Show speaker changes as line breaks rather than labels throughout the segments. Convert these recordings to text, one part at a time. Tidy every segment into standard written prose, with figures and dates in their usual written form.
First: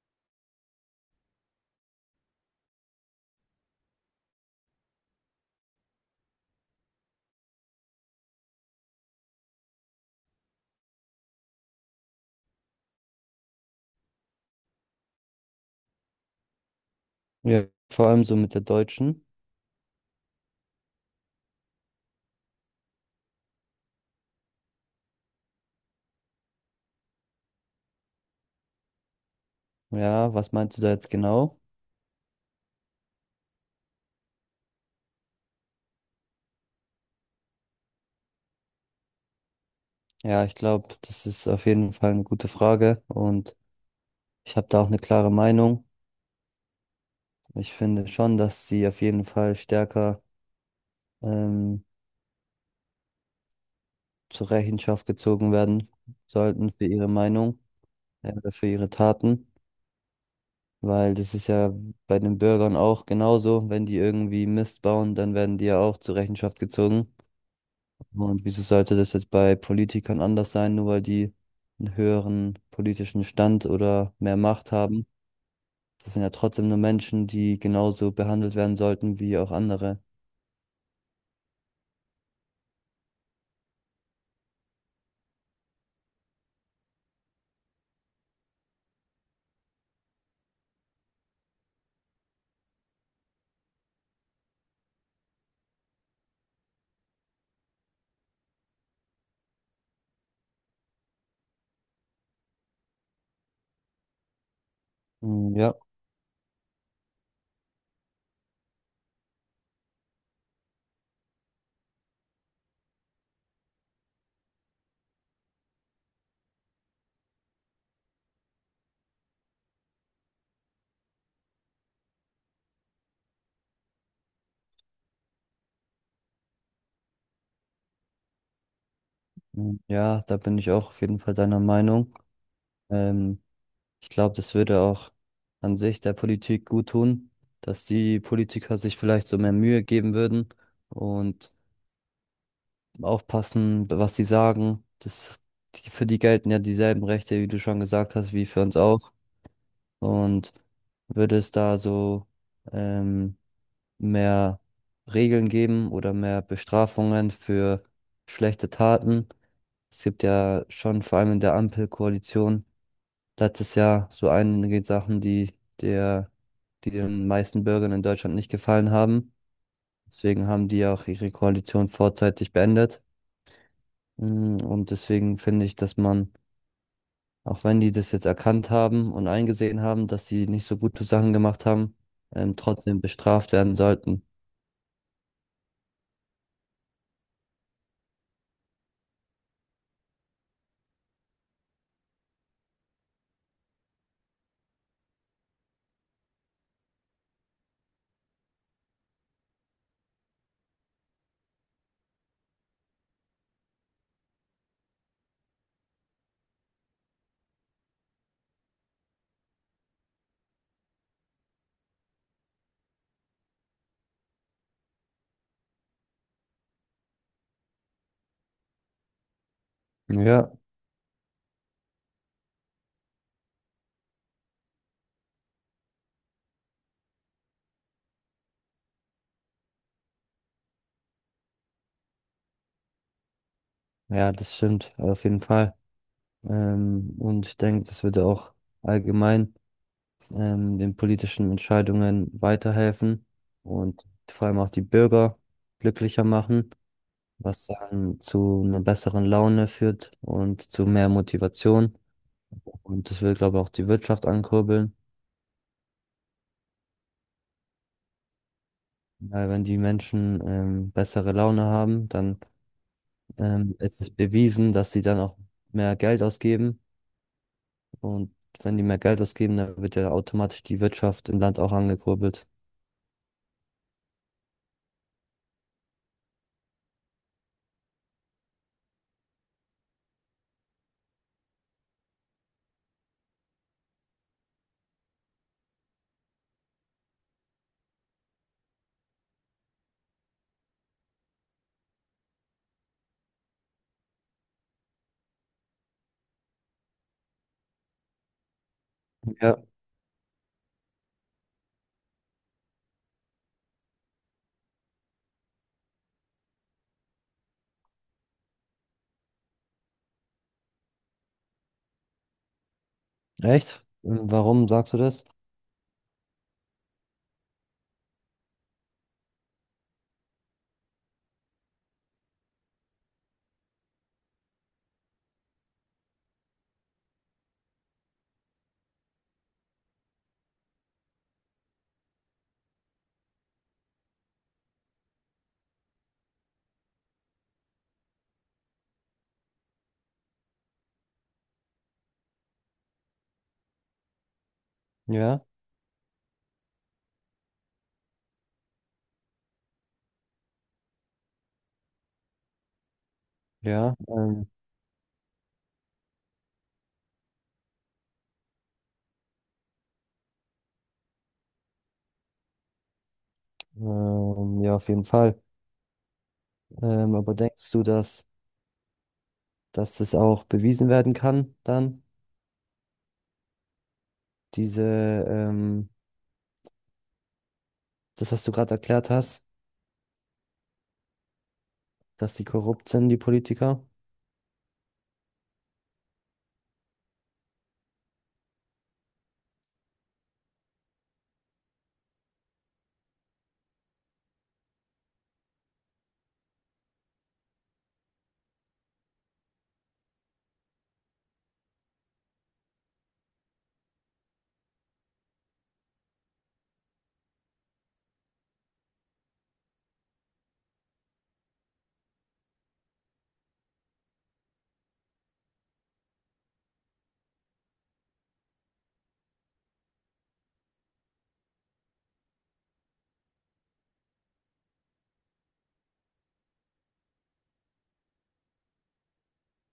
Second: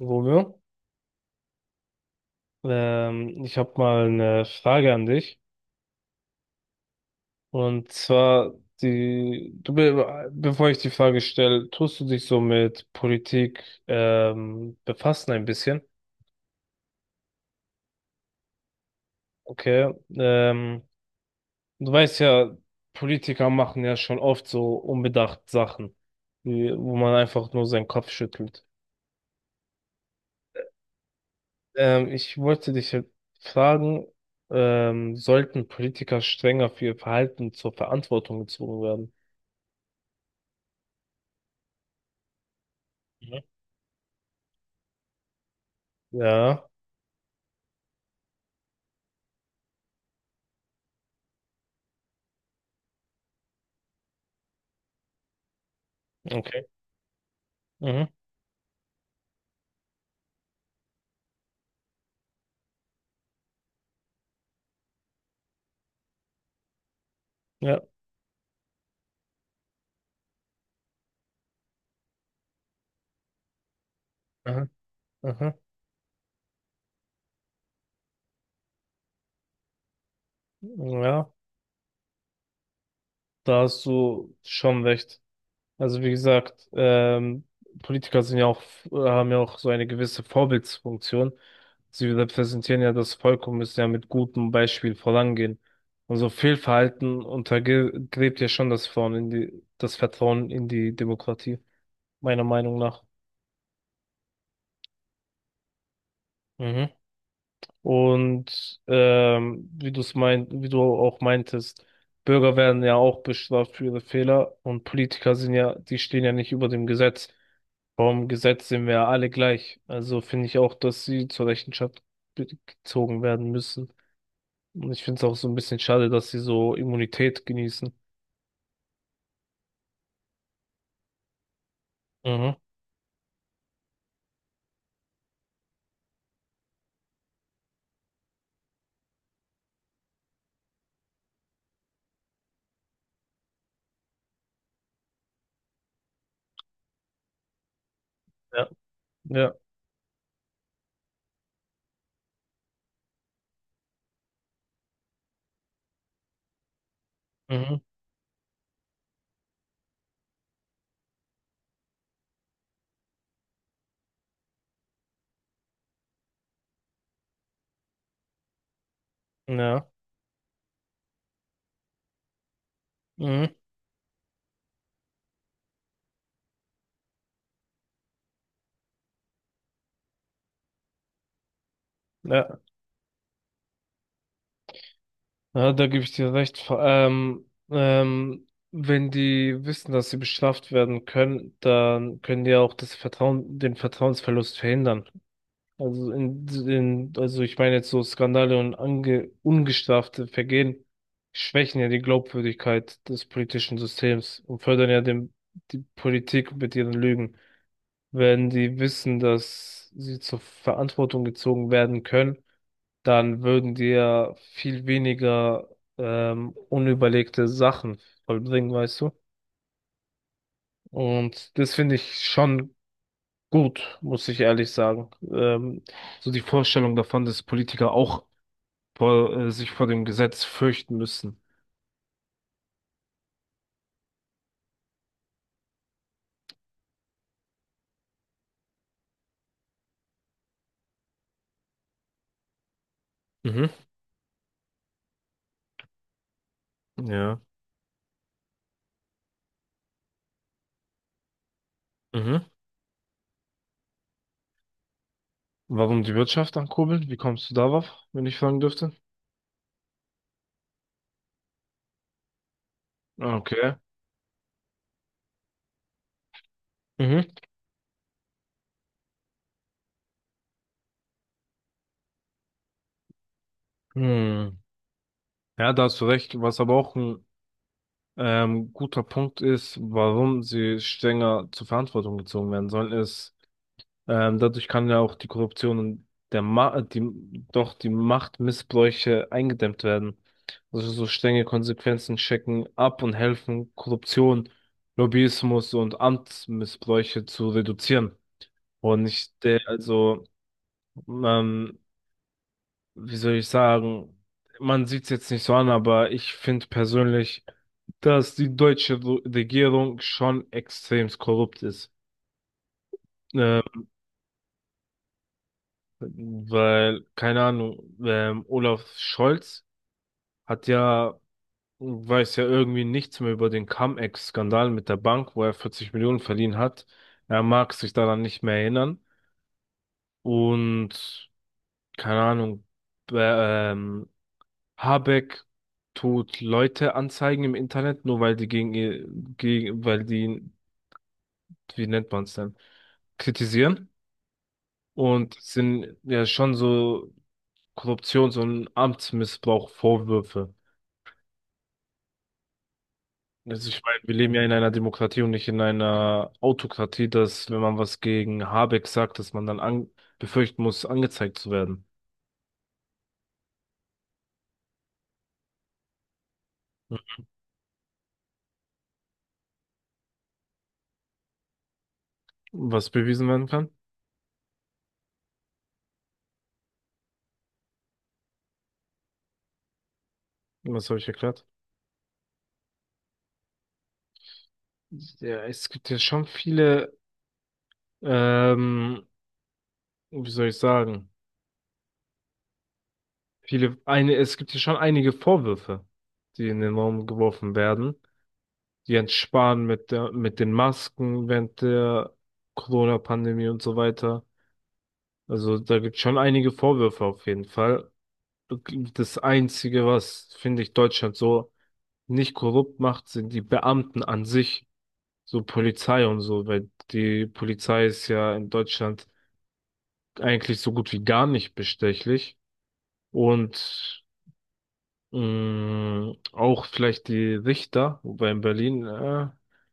Romeo, ich habe mal eine Frage an dich. Und zwar, die, du, be bevor ich die Frage stelle, tust du dich so mit Politik befassen ein bisschen?
Ja, vor allem so mit der Deutschen.
Okay. Ähm, du weißt ja, Politiker machen ja schon oft so unbedacht Sachen, wo man einfach nur seinen Kopf schüttelt.
Ja, was meinst du da jetzt genau?
Ich wollte dich halt fragen, sollten Politiker strenger für ihr Verhalten zur Verantwortung gezogen werden?
Ja, ich glaube, das ist auf jeden Fall eine gute Frage
Mhm.
und ich habe da auch eine klare Meinung.
Ja.
Ich finde schon, dass sie auf jeden Fall stärker ähm, zur Rechenschaft gezogen werden
Okay.
sollten für ihre Meinung,
Mhm.
oder für ihre Taten, weil das ist ja bei den Bürgern auch genauso. Wenn die irgendwie Mist bauen, dann werden die ja auch zur Rechenschaft gezogen.
Ja.
Und wieso sollte das jetzt bei Politikern anders sein, nur weil die einen höheren politischen Stand oder mehr
Aha.
Macht haben?
Aha.
Das sind ja trotzdem nur Menschen, die genauso behandelt werden sollten wie auch andere.
Ja, da hast du schon recht. Also wie gesagt, Politiker sind ja auch, haben ja auch so eine gewisse Vorbildsfunktion. Sie repräsentieren ja das Volk und müssen ja mit gutem Beispiel vorangehen. Und so Fehlverhalten untergräbt ja schon das Vertrauen das Vertrauen in die Demokratie, meiner Meinung nach.
Mm, ja,
Mhm. Und wie du es meint, wie du auch meintest, Bürger werden ja auch bestraft für ihre Fehler, und Politiker sind ja, die stehen ja nicht über dem Gesetz. Vom Gesetz sind wir ja alle gleich. Also finde ich auch, dass sie zur Rechenschaft gezogen werden müssen. Und ich finde es auch so ein bisschen schade, dass sie so Immunität genießen.
ja, da bin ich auch auf jeden Fall deiner Meinung.
Mhm.
Ähm, Ich glaube, das würde auch an sich der Politik gut tun, dass die Politiker sich vielleicht so mehr Mühe geben würden und aufpassen, was sie sagen. Für die gelten ja dieselben Rechte, wie du schon gesagt hast, wie für
Ja.
uns auch.
Ja.
Und würde es da so ähm, mehr Regeln geben oder mehr Bestrafungen
Mhm.
für schlechte Taten? Es gibt ja schon vor allem in der Ampelkoalition letztes Jahr so einige Sachen, die der, die den meisten Bürgern in Deutschland nicht gefallen haben.
Ja.
Deswegen haben die auch ihre Koalition vorzeitig beendet.
Mhm.
Mm, und deswegen finde ich, dass man, auch wenn die das jetzt erkannt haben und eingesehen haben, dass sie nicht so gute Sachen gemacht haben,
Ja.
trotzdem bestraft werden sollten.
Ja, da gebe ich dir recht. Vor allem, wenn die wissen, dass sie bestraft werden können, dann können die auch das Vertrauen, den Vertrauensverlust verhindern. Also also ich meine jetzt so Skandale und ungestrafte Vergehen schwächen ja die Glaubwürdigkeit des politischen Systems und fördern ja die Politik mit ihren Lügen. Wenn die wissen, dass sie zur Verantwortung gezogen werden können, dann würden die ja viel weniger unüberlegte Sachen vollbringen, weißt du?
Ja,
Und das finde ich schon gut, muss ich ehrlich sagen. So die Vorstellung davon, dass Politiker auch sich vor dem Gesetz fürchten müssen.
ja, das stimmt, auf jeden Fall. Und ich denke, das würde auch allgemein den politischen Entscheidungen weiterhelfen
Mhm.
und vor allem auch die Bürger glücklicher machen,
Ja.
was dann zu einer besseren Laune führt und zu mehr Motivation.
Mhm.
Und das will, glaube ich, auch die Wirtschaft ankurbeln.
Warum die Wirtschaft ankurbeln? Wie kommst du darauf, wenn ich fragen dürfte?
Weil wenn die Menschen bessere Laune haben, dann
Ah, okay.
ist es bewiesen, dass sie dann auch mehr Geld ausgeben.
Mhm.
Und wenn die mehr Geld ausgeben, dann wird ja automatisch die Wirtschaft im Land auch angekurbelt.
Hm. Ja, da hast du recht, was aber auch ein guter Punkt ist, warum sie strenger zur Verantwortung gezogen werden sollen, ist, dadurch kann ja auch die Korruption und der Ma die, doch die Machtmissbräuche eingedämmt werden. Also so strenge Konsequenzen checken ab und helfen, Korruption, Lobbyismus und Amtsmissbräuche zu reduzieren. Und ich,
Ja.
also, ähm, wie soll ich sagen, man sieht es jetzt nicht so an, aber ich finde persönlich, dass die deutsche Regierung schon extrem korrupt ist. Ähm,
Echt? Warum sagst du das?
weil, keine Ahnung, Olaf Scholz hat ja, weiß ja irgendwie nichts mehr über den Cum-Ex-Skandal mit der Bank, wo er 40 Millionen verliehen hat. Er mag sich daran nicht mehr erinnern. Und, keine Ahnung, äh, ähm, Habeck tut Leute anzeigen im Internet, nur weil die gegen ihr, gegen, weil die, wie nennt man es denn, kritisieren. Und
Ja,
es sind ja schon so Korruptions- und Amtsmissbrauch-Vorwürfe. Also ich
ja.
meine, wir leben ja in einer Demokratie und nicht in einer Autokratie, dass wenn man was gegen Habeck sagt, dass man dann an befürchten muss, angezeigt zu werden.
Ja, auf jeden Fall. Aber denkst du, dass das auch bewiesen werden kann, dann?
Was bewiesen werden kann?
Diese, ähm, das, was du gerade erklärt hast,
Was habe ich erklärt?
dass die korrupt sind, die Politiker?
Ja, es gibt ja schon viele, ähm, wie soll ich sagen, viele, eine, es gibt ja schon einige Vorwürfe, die in den Raum geworfen werden. Jens Spahn mit der, mit den Masken während der Corona-Pandemie und so weiter. Also da gibt es schon einige Vorwürfe auf jeden Fall. Das Einzige, was, finde ich, Deutschland so nicht korrupt macht, sind die Beamten an sich, so Polizei und so, weil die Polizei ist ja in Deutschland eigentlich so gut wie gar nicht bestechlich. Und auch vielleicht die Richter, wobei in Berlin.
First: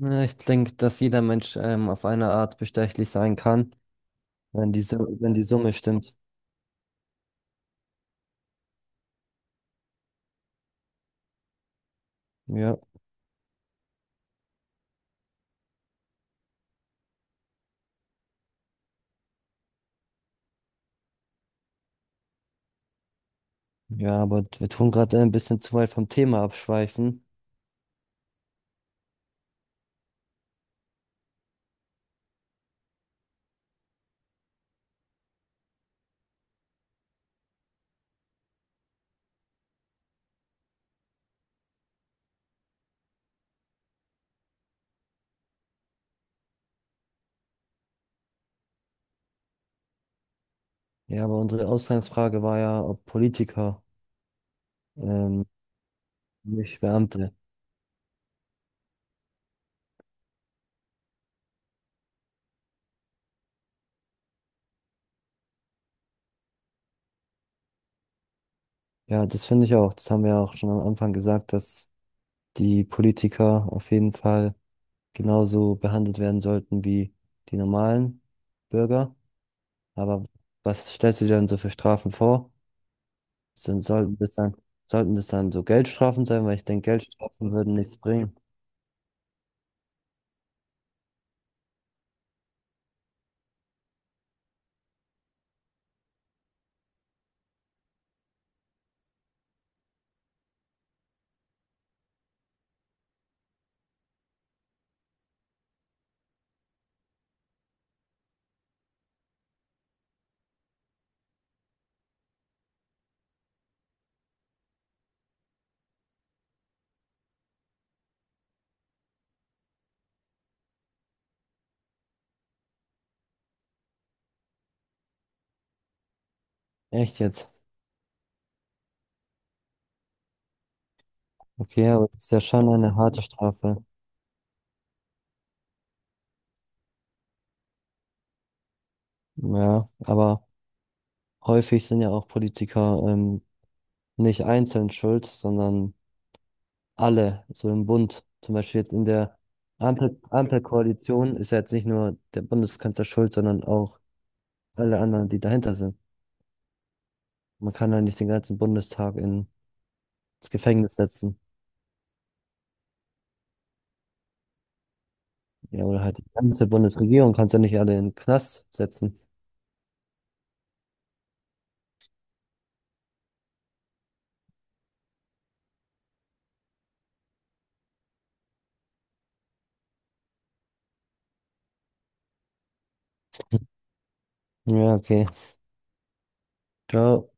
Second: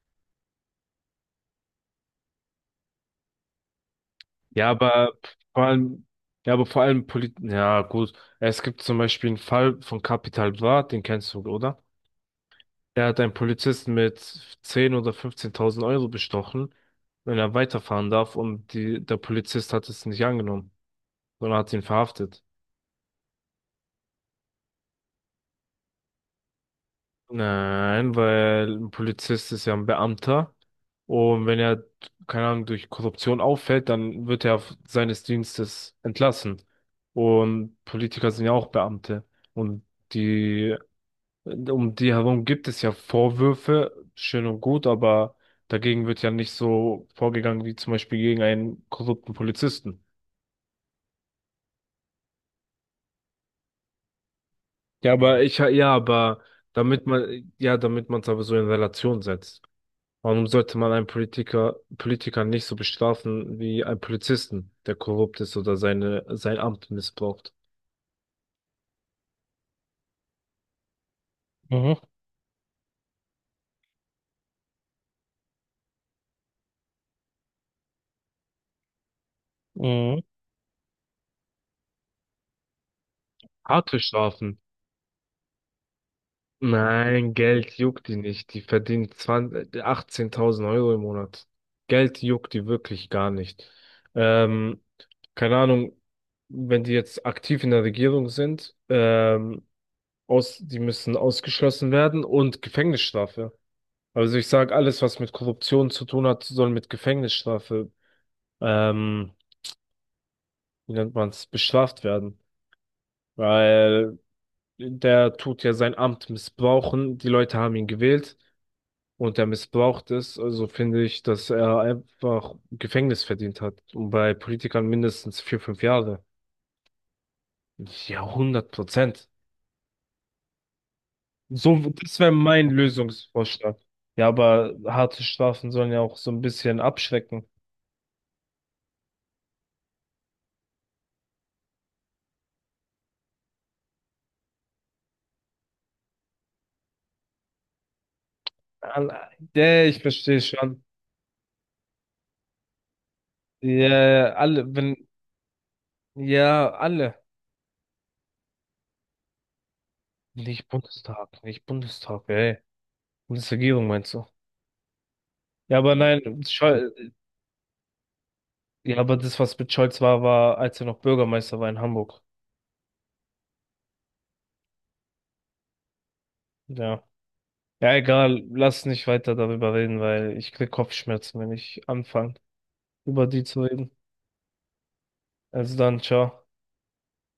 Ja, ich denke, dass jeder Mensch auf eine Art bestechlich sein kann,
Ja, aber
Wenn die
vor
Summe
allem,
stimmt.
ja, aber vor allem Polit, ja, gut. Es gibt zum Beispiel einen Fall von Capital Bra, den kennst du, oder?
Ja,
Der hat einen Polizisten mit 10 oder 15.000 Euro bestochen, wenn er weiterfahren darf, und die, der Polizist hat es nicht angenommen, sondern hat ihn verhaftet.
ja, aber wir tun gerade ein bisschen zu weit vom Thema abschweifen.
Nein, weil ein Polizist ist ja ein Beamter und wenn er, keine Ahnung, durch Korruption auffällt, dann wird er auf seines Dienstes entlassen. Und Politiker sind ja auch Beamte, und die, um die herum gibt es ja Vorwürfe, schön und gut, aber dagegen wird ja nicht so vorgegangen wie zum Beispiel gegen einen korrupten Polizisten.
Ja, aber unsere Ausgangsfrage war ja, ob Politiker,
Ja, aber
ähm,
ich, ja, aber
nicht
damit
Beamte.
man, ja, damit man es aber so in Relation setzt. Warum sollte man einen Politiker, Politiker nicht so bestrafen wie einen Polizisten, der korrupt ist oder seine, sein Amt missbraucht?
Ja, das finde ich auch. Das haben wir auch schon am Anfang gesagt, dass
Mhm.
die Politiker auf jeden Fall genauso behandelt werden sollten wie die normalen Bürger.
Mhm.
Aber was stellst du dir denn so für Strafen vor? Sind,
Harte
sollten das dann,
Strafen.
sollten das dann so Geldstrafen sein, weil ich denke,
Nein,
Geldstrafen
Geld
würden nichts
juckt die
bringen.
nicht. Die verdient 20, 18.000 Euro im Monat. Geld juckt die wirklich gar nicht. Ähm, keine Ahnung, wenn die jetzt aktiv in der Regierung sind, die müssen ausgeschlossen werden, und Gefängnisstrafe. Also ich sage, alles, was mit Korruption zu tun hat, soll mit Gefängnisstrafe, ähm, wie nennt man es, bestraft werden. Weil der tut ja sein Amt missbrauchen, die Leute haben ihn gewählt und er missbraucht es. Also finde ich, dass er einfach Gefängnis verdient hat. Und bei Politikern mindestens 4, 5 Jahre.
Echt jetzt?
Ja, 100%. So,
Okay, aber das
das wäre
ist ja schon
mein
eine harte
Lösungsvorschlag.
Strafe.
Ja, aber harte Strafen sollen ja auch so ein bisschen abschrecken.
Ja, aber häufig sind ja auch Politiker nicht einzeln schuld, sondern alle, so im Bund. Zum Beispiel jetzt in
Ah,
der
nee, ich verstehe schon.
Ampelkoalition ist ja jetzt nicht nur der Bundeskanzler schuld, sondern auch
Ja, alle,
alle
wenn,
anderen, die dahinter sind.
ja, alle.
Man kann ja nicht den ganzen Bundestag ins
Nicht
Gefängnis setzen.
Bundestag, nicht Bundestag, ey. Bundesregierung meinst du? Ja,
Ja,
aber
oder halt die
nein,
ganze
Scholz,
Bundesregierung kannst du ja nicht alle in den Knast
ja, aber
setzen.
das, was mit Scholz war, war, als er noch Bürgermeister war in Hamburg. Ja. Ja, egal, lass nicht weiter darüber reden, weil ich krieg Kopfschmerzen, wenn ich anfange, über die zu reden.
Ja, okay.
Also dann, ciao.
Ciao.